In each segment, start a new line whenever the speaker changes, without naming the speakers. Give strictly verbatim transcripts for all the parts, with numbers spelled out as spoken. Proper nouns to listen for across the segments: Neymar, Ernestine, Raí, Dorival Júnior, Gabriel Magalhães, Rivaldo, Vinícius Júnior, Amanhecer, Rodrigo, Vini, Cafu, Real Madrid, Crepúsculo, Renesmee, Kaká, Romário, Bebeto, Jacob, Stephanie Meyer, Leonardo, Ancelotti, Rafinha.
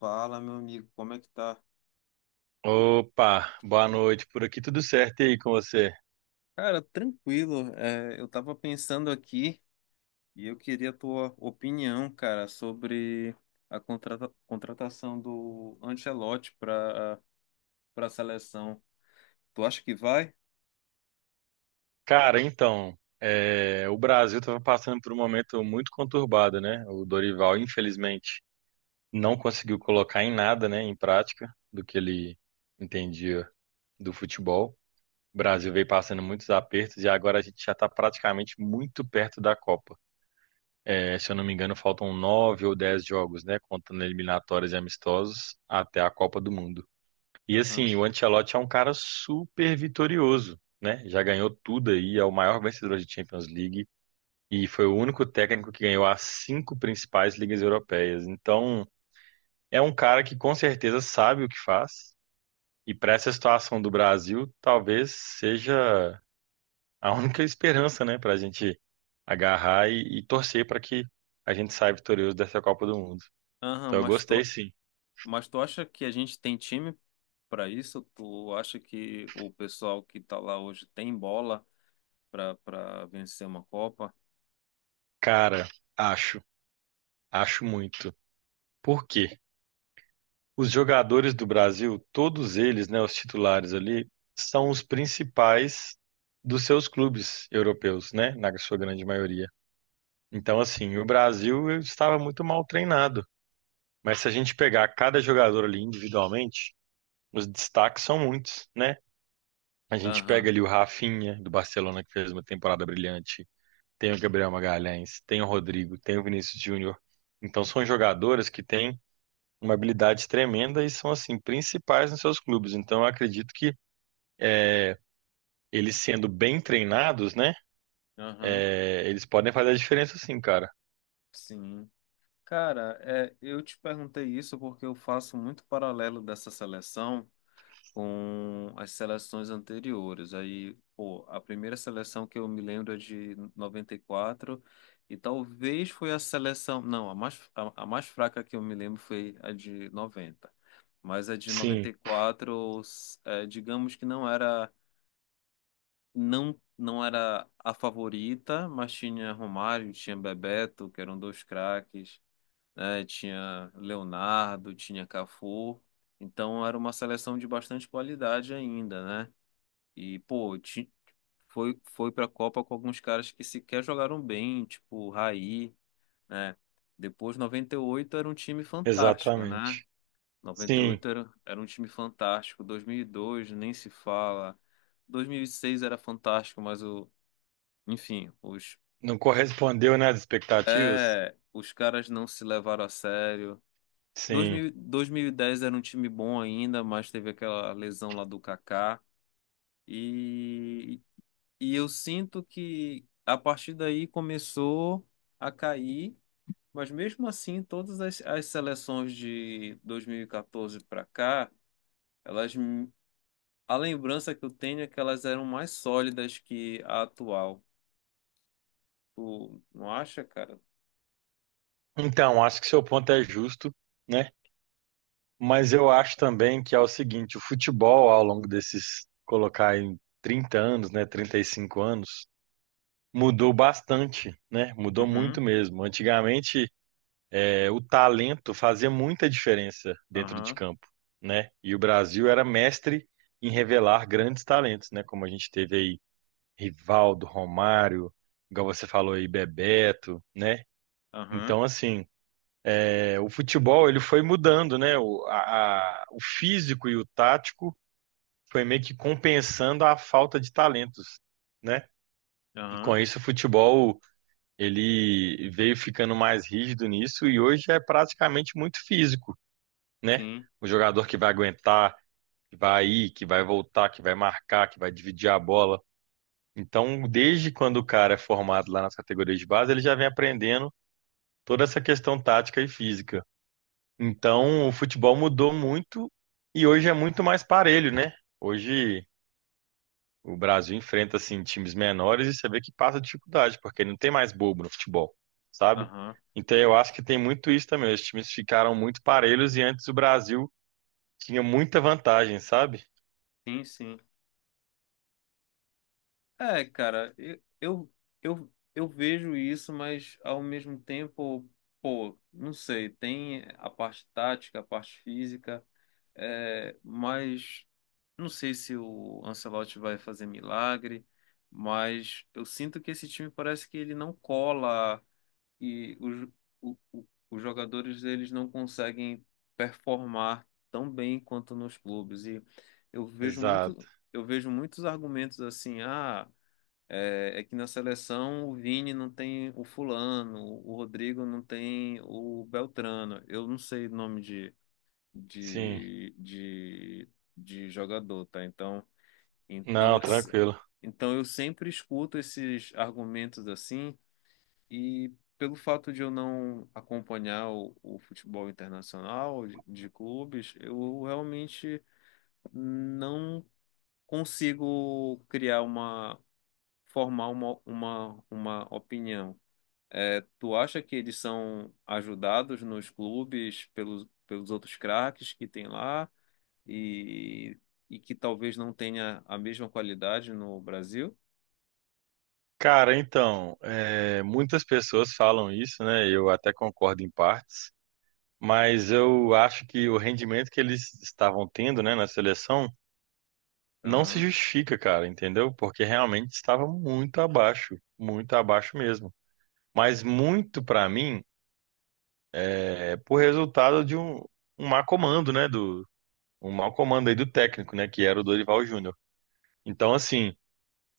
Fala, meu amigo, como é que tá?
Opa, boa noite. Por aqui tudo certo e aí com você?
Cara, tranquilo. É, eu tava pensando aqui e eu queria a tua opinião, cara, sobre a contrata- contratação do Ancelotti para para a seleção. Tu acha que vai?
Cara, então, é, o Brasil estava passando por um momento muito conturbado, né? O Dorival, infelizmente, não conseguiu colocar em nada, né, em prática, do que ele entendia do futebol. O Brasil veio passando muitos apertos e agora a gente já está praticamente muito perto da Copa. É, se eu não me engano, faltam nove ou dez jogos, né, contando eliminatórias e amistosos, até a Copa do Mundo. E
Aham.
assim, o Ancelotti é um cara super vitorioso, né? Já ganhou tudo aí, é o maior vencedor de Champions League e foi o único técnico que ganhou as cinco principais ligas europeias. Então, é um cara que com certeza sabe o que faz. E para essa situação do Brasil, talvez seja a única esperança, né, para a gente agarrar e, e torcer para que a gente saia vitorioso dessa Copa do Mundo.
Aham,
Então, eu
mas
gostei
tu,
sim.
mas tu acha que a gente tem time para isso? Tu acha que o pessoal que tá lá hoje tem bola para para vencer uma Copa?
Cara, acho, acho muito. Por quê? Os jogadores do Brasil, todos eles, né, os titulares ali, são os principais dos seus clubes europeus, né, na sua grande maioria. Então, assim, o Brasil estava muito mal treinado. Mas se a gente pegar cada jogador ali individualmente, os destaques são muitos, né? A gente pega
Aham.
ali o Rafinha, do Barcelona, que fez uma temporada brilhante. Tem o Gabriel Magalhães, tem o Rodrigo, tem o Vinícius Júnior. Então, são jogadores que têm uma habilidade tremenda e são assim principais nos seus clubes. Então eu acredito que eles sendo bem treinados, né,
Aham.
é, eles podem fazer a diferença sim, cara.
Sim. Cara, é, eu te perguntei isso porque eu faço muito paralelo dessa seleção com as seleções anteriores. Aí, pô, a primeira seleção que eu me lembro é de noventa e quatro, e talvez foi a seleção, não, a mais, a, a mais fraca que eu me lembro foi a de noventa. Mas a de
Sim,
noventa e quatro, é, digamos que não era não não era a favorita, mas tinha Romário, tinha Bebeto, que eram dois craques, né? Tinha Leonardo, tinha Cafu. Então era uma seleção de bastante qualidade ainda, né? E, pô, ti- foi, foi pra Copa com alguns caras que sequer jogaram bem, tipo Raí, né? Depois, noventa e oito era um time fantástico, né?
exatamente. Sim,
noventa e oito era, era um time fantástico. dois mil e dois, nem se fala. dois mil e seis era fantástico, mas o, enfim, os,
não correspondeu, né, às expectativas?
é, os caras não se levaram a sério.
Sim.
dois mil, dois mil e dez era um time bom ainda, mas teve aquela lesão lá do Kaká. E, e eu sinto que a partir daí começou a cair, mas mesmo assim, todas as, as seleções de dois mil e quatorze para cá, elas, a lembrança que eu tenho é que elas eram mais sólidas que a atual. Tu não acha, cara?
Então, acho que seu ponto é justo, né? Mas eu acho também que é o seguinte, o futebol ao longo desses colocar em trinta anos, né, trinta e cinco anos, mudou bastante, né? Mudou muito
Uhum,
mesmo. Antigamente é, o talento fazia muita diferença dentro de
aham,
campo, né? E o Brasil era mestre em revelar grandes talentos, né? Como a gente teve aí Rivaldo, Romário, igual você falou aí, Bebeto, né?
aham,
Então, assim, é, o futebol ele foi mudando, né? O, a- a- o físico e o tático foi meio que compensando a falta de talentos, né? E com
aham,
isso o futebol ele veio ficando mais rígido nisso e hoje é praticamente muito físico. Né?
sim,
O jogador que vai aguentar, que vai ir, que vai voltar, que vai marcar, que vai dividir a bola. Então, desde quando o cara é formado lá nas categorias de base, ele já vem aprendendo toda essa questão tática e física. Então, o futebol mudou muito e hoje é muito mais parelho, né? Hoje o Brasil enfrenta assim times menores e você vê que passa dificuldade, porque não tem mais bobo no futebol, sabe?
aham,
Então, eu acho que tem muito isso também. Os times ficaram muito parelhos e antes o Brasil tinha muita vantagem, sabe?
sim, sim. É, cara, eu, eu, eu, eu vejo isso, mas ao mesmo tempo, pô, não sei, tem a parte tática, a parte física, é, mas não sei se o Ancelotti vai fazer milagre, mas eu sinto que esse time parece que ele não cola e os, o- o- os jogadores eles não conseguem performar tão bem quanto nos clubes. E eu vejo
Exato.
muito, eu vejo muitos argumentos assim, ah. É, é que na seleção o Vini não tem o fulano, o Rodrigo não tem o Beltrano. Eu não sei nome de,
Sim.
de, de, de jogador, tá? Então, então,
Não,
é se-
tranquilo.
então eu sempre escuto esses argumentos assim e pelo fato de eu não acompanhar o, o futebol internacional de, de clubes, eu realmente não consigo criar formar uma, uma, uma opinião. É, tu acha que eles são ajudados nos clubes pelos, pelos outros craques que tem lá e, e que talvez não tenha a mesma qualidade no Brasil?
Cara, então, é, muitas pessoas falam isso, né? Eu até concordo em partes, mas eu acho que o rendimento que eles estavam tendo, né, na seleção não se
Aham,
justifica, cara, entendeu? Porque realmente estava muito abaixo, muito abaixo mesmo. Mas muito pra mim é por resultado de um, um má comando, né? Do, um mau comando aí do técnico, né? Que era o Dorival Júnior. Então, assim.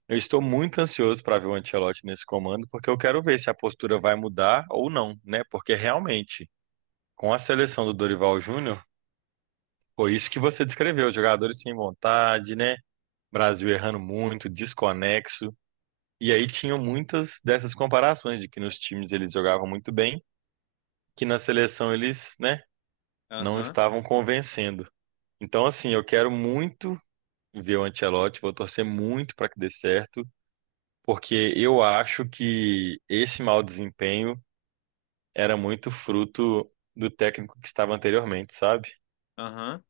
Eu estou muito ansioso para ver o Ancelotti nesse comando, porque eu quero ver se a postura vai mudar ou não, né? Porque realmente, com a seleção do Dorival Júnior, foi isso que você descreveu, os jogadores sem vontade, né? Brasil errando muito, desconexo. E aí tinham muitas dessas comparações de que nos times eles jogavam muito bem, que na seleção eles, né, não
aham,
estavam convencendo. Então, assim, eu quero muito ver o Ancelotti, vou torcer muito para que dê certo. Porque eu acho que esse mau desempenho era muito fruto do técnico que estava anteriormente, sabe?
aham.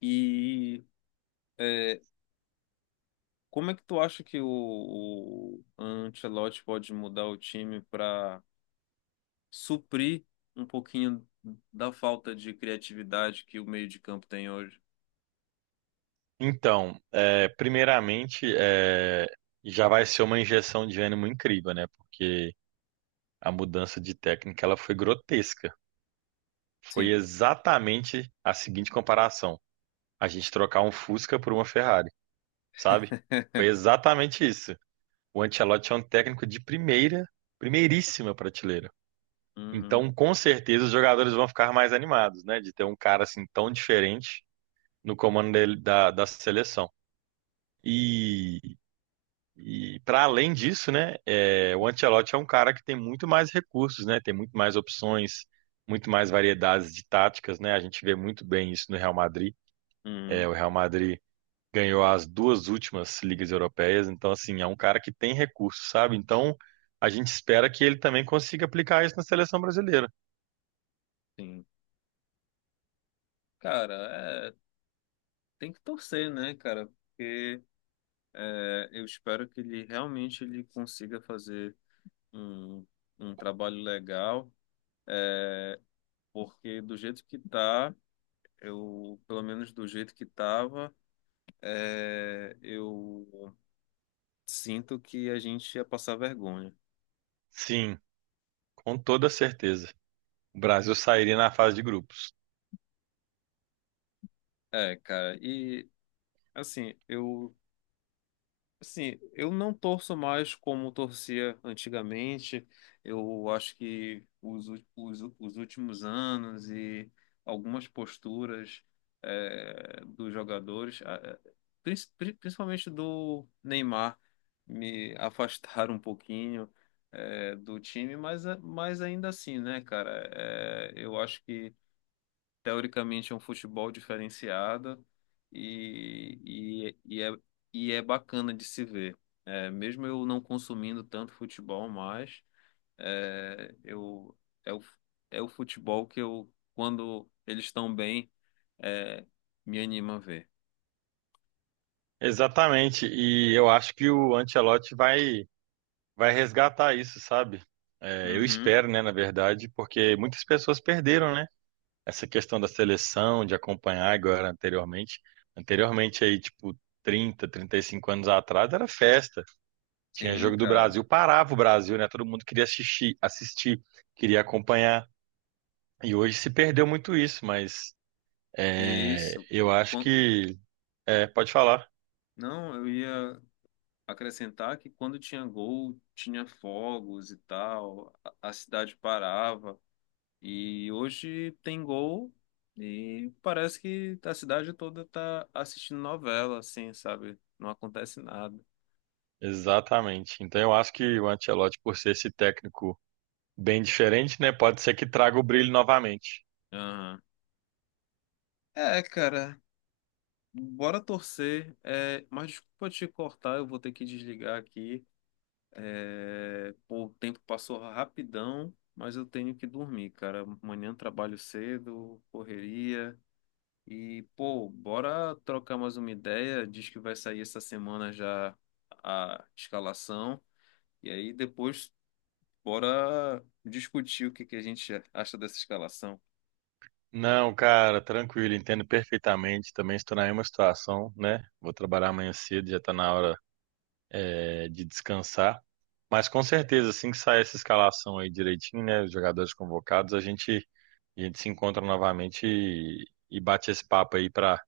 E é, como é que tu acha que o, o Ancelotti pode mudar o time para suprir um pouquinho da falta de criatividade que o meio de campo tem hoje?
Então, é, primeiramente, é, já vai ser uma injeção de ânimo incrível, né? Porque a mudança de técnica ela foi grotesca. Foi
Sim.
exatamente a seguinte comparação: a gente trocar um Fusca por uma Ferrari, sabe? Foi exatamente isso. O Ancelotti é um técnico de primeira, primeiríssima prateleira.
Uhum.
Então, com certeza, os jogadores vão ficar mais animados, né? De ter um cara assim tão diferente no comando dele- da, da seleção. E, e para além disso, né? É, o Ancelotti é um cara que tem muito mais recursos, né? Tem muito mais opções, muito mais variedades de táticas, né? A gente vê muito bem isso no Real Madrid. É, o
Uhum,
Real Madrid ganhou as duas últimas ligas europeias, então assim, é um cara que tem recursos, sabe? Então, a gente espera que ele também consiga aplicar isso na seleção brasileira.
sim. Cara, é, tem que torcer, né, cara? Porque é, eu espero que ele realmente ele consiga fazer um, um trabalho legal, porque do jeito que tá, eu, pelo menos do jeito que tava, é, eu sinto que a gente ia passar vergonha.
Sim, com toda certeza. O Brasil sairia na fase de grupos.
É, cara, e assim, eu assim, eu não torço mais como torcia antigamente. Eu acho que os, ú- os, ú- os últimos anos e algumas posturas eh, dos jogadores, ah, eh, prin- pri- principalmente do Neymar, me afastaram um pouquinho eh, do time, mas, a- mas ainda assim, né, cara? Eh, eu acho que teoricamente é um futebol diferenciado e, e, e, é, e é bacana de se ver. É, mesmo eu não consumindo tanto futebol mais, é, eu, é, o, é o futebol que eu, quando eles estão bem, é, me anima a ver.
Exatamente. E eu acho que o Ancelotti vai, vai resgatar isso, sabe? É, eu
Uhum,
espero, né, na verdade, porque muitas pessoas perderam, né? Essa questão da seleção, de acompanhar agora anteriormente. Anteriormente, aí, tipo, trinta, trinta e cinco anos atrás, era festa. Tinha
sim,
jogo do
cara.
Brasil, parava o Brasil, né? Todo mundo queria assistir, assistir, queria acompanhar. E hoje se perdeu muito isso, mas
E
é,
isso.
eu acho
Quan-
que é, pode falar.
Não, eu ia acrescentar que quando tinha gol, tinha fogos e tal, a a cidade parava. E hoje tem gol e parece que a cidade toda tá assistindo novela, assim, sabe? Não acontece nada.
Exatamente. Então eu acho que o Ancelotti, por ser esse técnico bem diferente, né, pode ser que traga o brilho novamente.
Aham. É, cara, bora torcer. É, mas desculpa te cortar, eu vou ter que desligar aqui. É, pô, o tempo passou rapidão, mas eu tenho que dormir, cara. Amanhã trabalho cedo, correria. E, pô, bora trocar mais uma ideia. Diz que vai sair essa semana já a escalação. E aí depois, bora discutir o que que a gente acha dessa escalação.
Não, cara, tranquilo, entendo perfeitamente. Também estou na mesma situação, né? Vou trabalhar amanhã cedo, já está na hora, é, de descansar. Mas com certeza, assim que sair essa escalação aí direitinho, né, os jogadores convocados, a gente, a gente se encontra novamente e, e bate esse papo aí para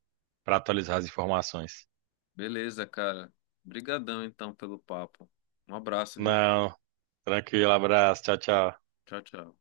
para atualizar as informações.
Beleza, cara. Obrigadão então pelo papo. Um abraço, viu?
Não, tranquilo, abraço, tchau, tchau.
Tchau, tchau.